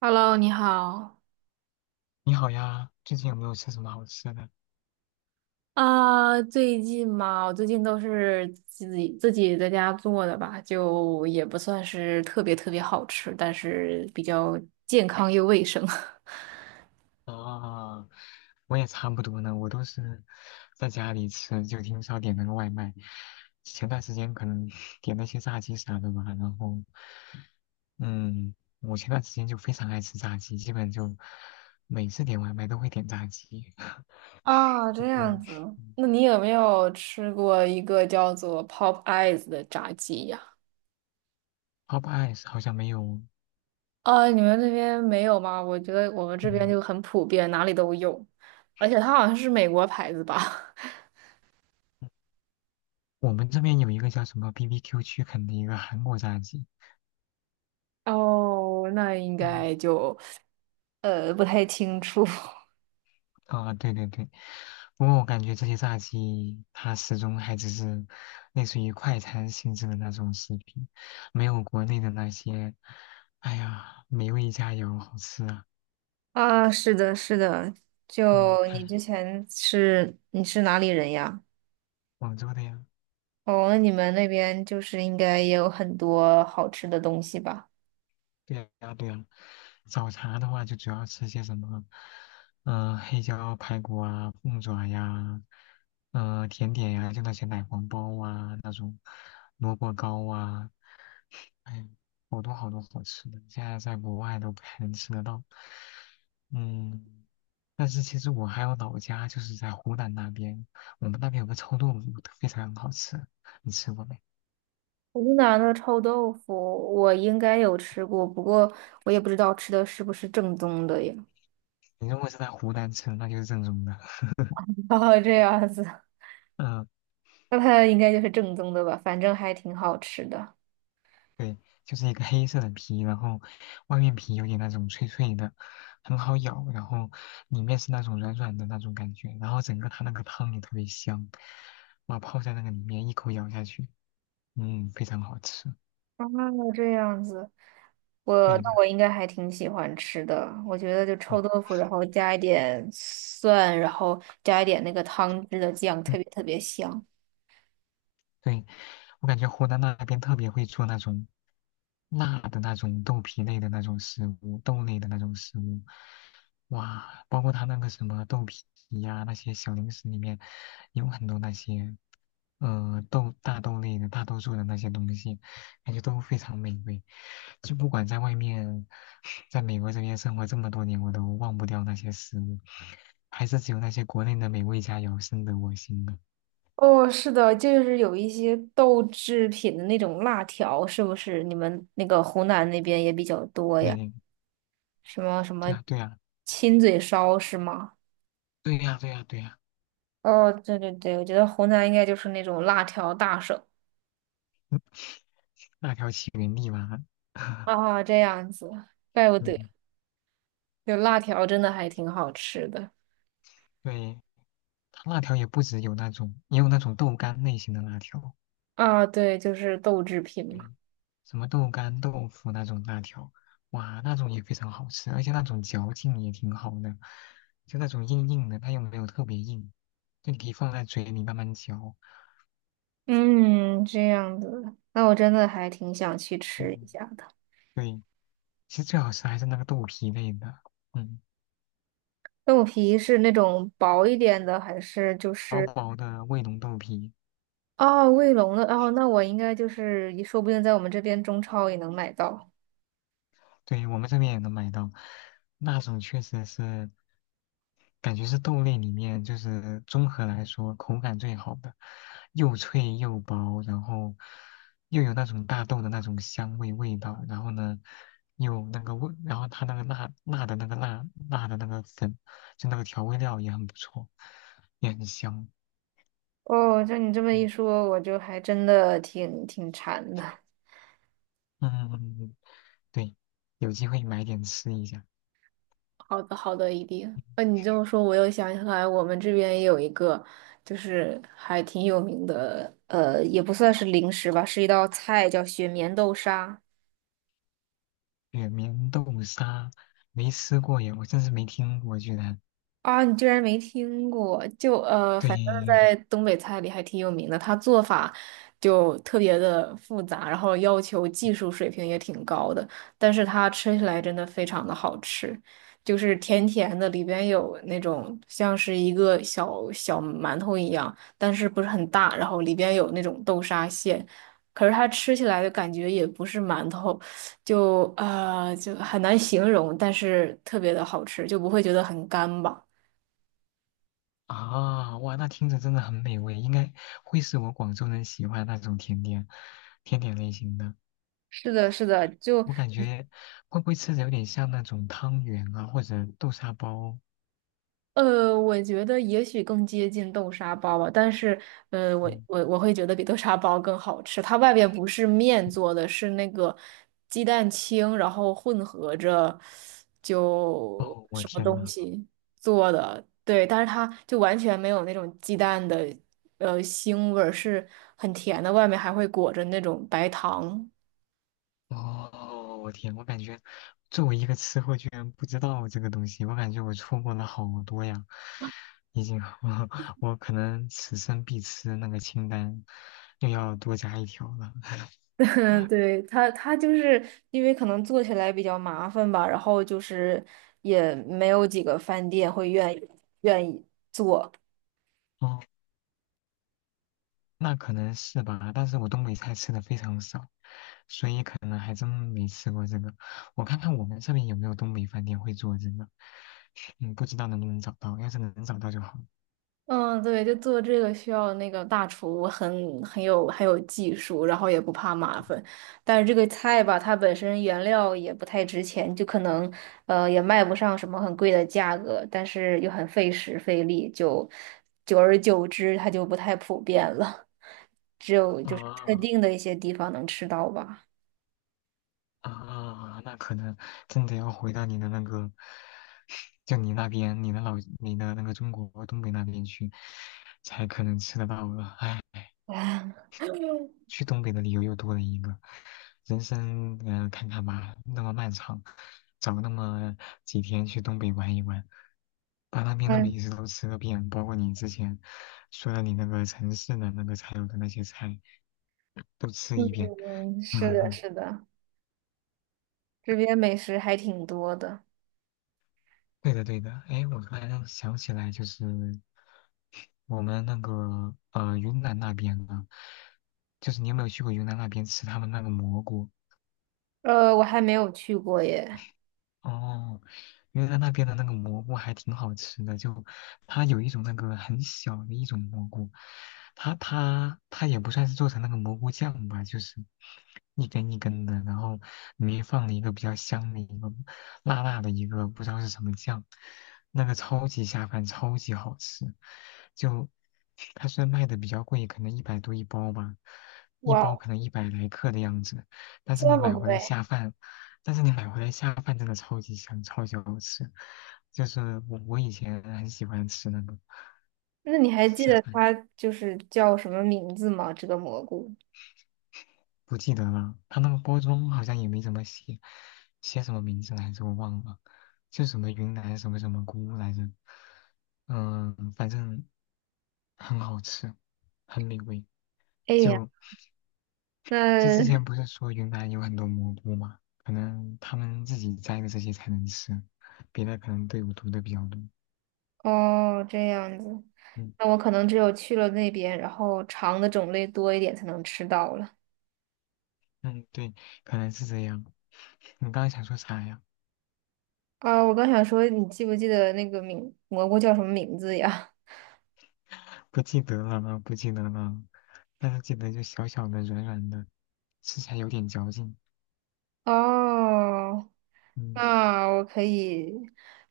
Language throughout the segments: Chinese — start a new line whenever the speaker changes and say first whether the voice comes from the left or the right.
right: Hello，你好。
left: 你好呀，最近有没有吃什么好吃的？
right: 啊，最近嘛，我最近都是自己在家做的吧，就也不算是特别好吃，但是比较健康又卫生。
left: 啊，我也差不多呢，我都是在家里吃，就挺少点那个外卖。前段时间可能 点那些炸鸡啥的吧，然后，嗯，我前段时间就非常爱吃炸鸡，基本就每次点外卖都会点炸鸡。
right: 啊，这样
left: 嗯。
right: 子，那你有没有吃过一个叫做 Pop Eyes 的炸鸡呀？
left: Pop Eyes 好像没有，
right: 啊，你们那边没有吗？我觉得我们这边
left: 嗯，
right: 就很普遍，哪里都有，而且它好像是美国牌子吧？
left: 我们这边有一个叫什么 BBQ 区肯的一个韩国炸鸡。
right: 哦，那应
left: 嗯。
right: 该就不太清楚。
left: 啊，对对对，不过我感觉这些炸鸡它始终还只是类似于快餐性质的那种食品，没有国内的那些，哎呀，美味佳肴好吃啊。
right: 啊，是的，是的，
left: 嗯，
right: 就你
left: 看
right: 之前是你是哪里人呀？
left: 广州的呀，
right: 哦，那你们那边就是应该也有很多好吃的东西吧？
left: 对呀对呀，早茶的话就主要吃些什么，嗯、黑椒排骨啊，凤爪呀，嗯、甜点呀，就那些奶黄包啊，那种萝卜糕啊。哎，好多好多好吃的，现在在国外都不太能吃得到。嗯，但是其实我还有老家，就是在湖南那边，我们那边有个臭豆腐，非常好吃，你吃过没？
right: 湖南的臭豆腐我应该有吃过，不过我也不知道吃的是不是正宗的呀
left: 你如果是在湖南吃，那就是正宗的。
right: 哦，这样子，
left: 嗯，
right: 那它应该就是正宗的吧？反正还挺好吃的。
left: 对，就是一个黑色的皮，然后外面皮有点那种脆脆的，很好咬，然后里面是那种软软的那种感觉，然后整个它那个汤也特别香，哇，泡在那个里面一口咬下去，嗯，非常好吃。
right: 啊，这样子。我
left: 对
right: 那
left: 的，
right: 我应该还挺喜欢吃的，我觉得就
left: 对，
right: 臭豆腐，然后加一点蒜，然后加一点那个汤汁的酱，
left: 嗯，
right: 特别香。
left: 对，我感觉湖南那边特别会做那种辣的那种豆皮类的那种食物，豆类的那种食物，哇，包括他那个什么豆皮呀、那些小零食里面有很多那些，豆大豆类的大多数的那些东西，感觉都非常美味。就不管在外面，在美国这边生活这么多年，我都忘不掉那些食物，还是只有那些国内的美味佳肴深得我心呢。
right: 哦，是的，就是有一些豆制品的那种辣条，是不是你们那个湖南那边也比较多呀？
left: 对。
right: 什么什么
left: 对呀，对呀，
right: 亲嘴烧是吗？
left: 对呀，对呀，对呀，
right: 哦，对对对，我觉得湖南应该就是那种辣条大省。
left: 辣条起源地嘛，
right: 啊，这样子，怪不得，
left: 嗯，
right: 就辣条真的还挺好吃的。
left: 对，它辣条也不只有那种，也有那种豆干类型的辣条，
right: 啊，对，就是豆制品嘛。
left: 对，什么豆干、豆腐那种辣条，哇，那种也非常好吃，而且那种嚼劲也挺好的，就那种硬硬的，它又没有特别硬，就你可以放在嘴里慢慢嚼，
right: 嗯，这样子，那我真的还挺想去吃一
left: 嗯，
right: 下的。
left: 对，其实最好吃还是那个豆皮类的，嗯，
right: 豆皮是那种薄一点的，还是就
left: 薄
right: 是
left: 薄的卫龙豆皮，
right: 哦卫龙的？哦，那我应该就是说不定在我们这边中超也能买到。
left: 对，我们这边也能买到，那种确实是，感觉是豆类里面就是综合来说口感最好的，又脆又薄，然后又有那种大豆的那种香味味道，然后呢，又那个味，然后它那个辣辣的那个粉，就那个调味料也很不错，也很香。
right: 哦，这你这么
left: 嗯
right: 一说，我就还真的挺馋的。
left: 嗯，嗯嗯嗯对，有机会买点吃一下。
right: 好的，好的，一定。那你这么说，我又想起来，我们这边也有一个，就是还挺有名的，也不算是零食吧，是一道菜，叫雪棉豆沙。
left: 雪棉豆沙没吃过耶，我真是没听过，居然。
right: 啊，你居然没听过？就反正
left: 对
right: 在东北菜里还挺有名的，它做法就特别的复杂，然后要求技术水平也挺高的，但是它吃起来真的非常的好吃，就是甜甜的，里边有那种像是一个小小馒头一样，但是不是很大，然后里边有那种豆沙馅，可是它吃起来的感觉也不是馒头，就就很难形容，但是特别的好吃，就不会觉得很干吧。
left: 啊，哇，那听着真的很美味，应该会是我广州人喜欢的那种甜点，甜点类型的。
right: 是的，是的，就
left: 我感觉会不会吃着有点像那种汤圆啊，或者豆沙包？
right: 我觉得也许更接近豆沙包吧，但是我
left: 嗯，
right: 我我会觉得比豆沙包更好吃。它外边不是面做的，是那个鸡蛋清，然后混合着就
left: 哦，我
right: 什么
left: 天
right: 东
left: 呐！
right: 西做的，对，但是它就完全没有那种鸡蛋的腥味儿，是很甜的，外面还会裹着那种白糖。
left: 哦，我天，我感觉作为一个吃货，居然不知道这个东西，我感觉我错过了好多呀。已经，我可能此生必吃那个清单又要多加一条了。
right: 嗯，对，他，他就是因为可能做起来比较麻烦吧，然后就是也没有几个饭店会愿意愿意做。
left: 哦，那可能是吧，但是我东北菜吃的非常少，所以呢还真没吃过这个。我看看我们这边有没有东北饭店会做这个，嗯，不知道能不能找到，要是能找到就好。
right: 嗯，对，就做这个需要那个大厨很有有技术，然后也不怕麻烦。但是这个菜吧，它本身原料也不太值钱，就可能也卖不上什么很贵的价格，但是又很费时费力，就久而久之它就不太普遍了。特
left: 啊，
right: 定的一些地方能吃到吧。
left: 啊，那可能真的要回到你的那个，就你那边，你的老，你的那个中国东北那边去，才可能吃得到了。唉，
right: 啊，
left: 去东北的理由又多了一个，人生，看看吧，那么漫长，找那么几天去东北玩一玩，把那边的
right: 嗯，
left: 美食都吃个遍，包括你之前说的你那个城市的那个才有的那些菜都吃一遍。
right: 嗯，是的，
left: 嗯
right: 是的，这边美食还挺多的。
left: 对的，对的。哎，我突然想起来，就是我们那个云南那边的，就是你有没有去过云南那边吃他们那个蘑菇？
right: 我还没有去过耶。
left: 哦，因为来那边的那个蘑菇还挺好吃的，就它有一种那个很小的一种蘑菇，它也不算是做成那个蘑菇酱吧，就是一根一根的，然后里面放了一个比较香的一个辣辣的一个不知道是什么酱，那个超级下饭，超级好吃。就它虽然卖的比较贵，可能一百多一包吧，一
right: 哇
left: 包
right: 哦
left: 可能一百来克的样子，但是
right: 这
left: 你买
right: 么
left: 回来
right: 贵？
left: 下饭。但是你买回来下饭真的超级香，超级好吃。就是我以前很喜欢吃那个
right: 那你还记
left: 下
right: 得
left: 饭，
right: 它就是叫什么名字吗？这个蘑菇？
left: 不记得了，它那个包装好像也没怎么写，写什么名字来着我忘了，就什么云南什么什么菇来着，嗯，反正很好吃，很美味。
right: 哎呀，
left: 就就之前
right: 那
left: 不是说云南有很多蘑菇嘛，可能他们自己摘的这些才能吃，别的可能队伍毒的比较多。
right: 哦，这样子，
left: 嗯。
right: 那我可能只有去了那边，然后尝的种类多一点才能吃到了。
left: 嗯，对，可能是这样。你刚刚想说啥呀？
right: 啊，我刚想说，你记不记得那个名蘑菇叫什么名字呀？
left: 不记得了，不记得了，但是记得就小小的、软软的，吃起来有点嚼劲。
right: 哦，
left: 嗯，
right: 那我可以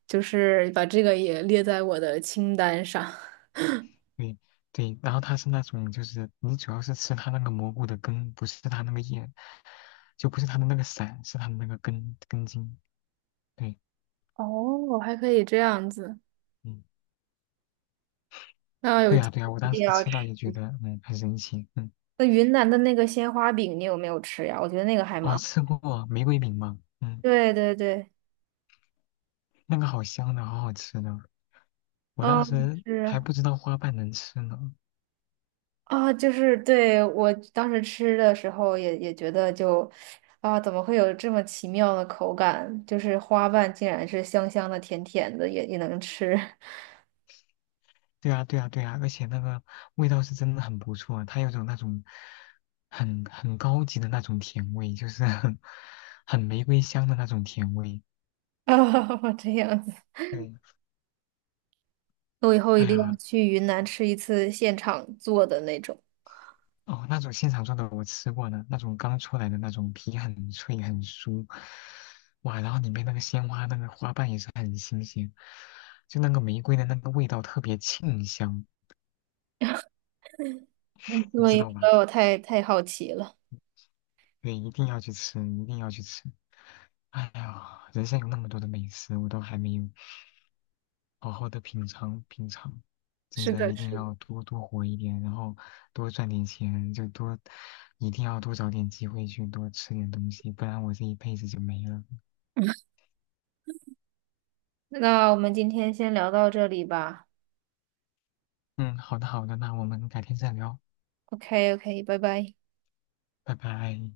right: 就是把这个也列在我的清单上。
left: 对对。然后它是那种，就是你主要是吃它那个蘑菇的根，不是它那个叶，就不是它的那个伞，是它的那个根根茎。对，
right: 哦，还可以这样子，
left: 嗯，
right: 那有
left: 对
right: 机
left: 呀、对呀、
right: 会
left: 我
right: 一
left: 当
right: 定
left: 时
right: 要
left: 吃到
right: 吃。
left: 也觉得，嗯，很神奇。嗯，
right: 那云南的那个鲜花饼，你有没有吃呀？我觉得那个还
left: 哦，
right: 蛮……
left: 吃过玫瑰饼吗？嗯，
right: 对对对，
left: 那个好香的，好好吃的。我当
right: 啊，
left: 时还
right: 是
left: 不知道花瓣能吃呢。
right: 啊，就是对我当时吃的时候也觉得就啊，怎么会有这么奇妙的口感？就是花瓣竟然是香香的、甜甜的，也能吃。
left: 对啊，对啊，对啊，而且那个味道是真的很不错，它有种那种很高级的那种甜味，就是 很玫瑰香的那种甜味。
right: 啊，这样子。
left: 对，
right: 我以后一
left: 哎
right: 定要
left: 呀，
right: 去云南吃一次现场做的那种，
left: 哦，那种现场做的我吃过呢，那种刚出来的那种皮很脆很酥，哇，然后里面那个鲜花那个花瓣也是很新鲜，就那个玫瑰的那个味道特别沁香，
right: 嗯因
left: 你知
right: 为
left: 道吧？
right: 我太好奇了。
left: 对，一定要去吃，一定要去吃。哎呀，人生有那么多的美食，我都还没有好好的品尝品尝。真
right: 是
left: 的，
right: 的，
left: 一定
right: 是的。
left: 要多多活一点，然后多赚点钱，就多，一定要多找点机会去多吃点东西，不然我这一辈子就没了。
right: 那我们今天先聊到这里吧。
left: 嗯，好的好的，那我们改天再聊，
right: OK OK，拜拜。
left: 拜拜。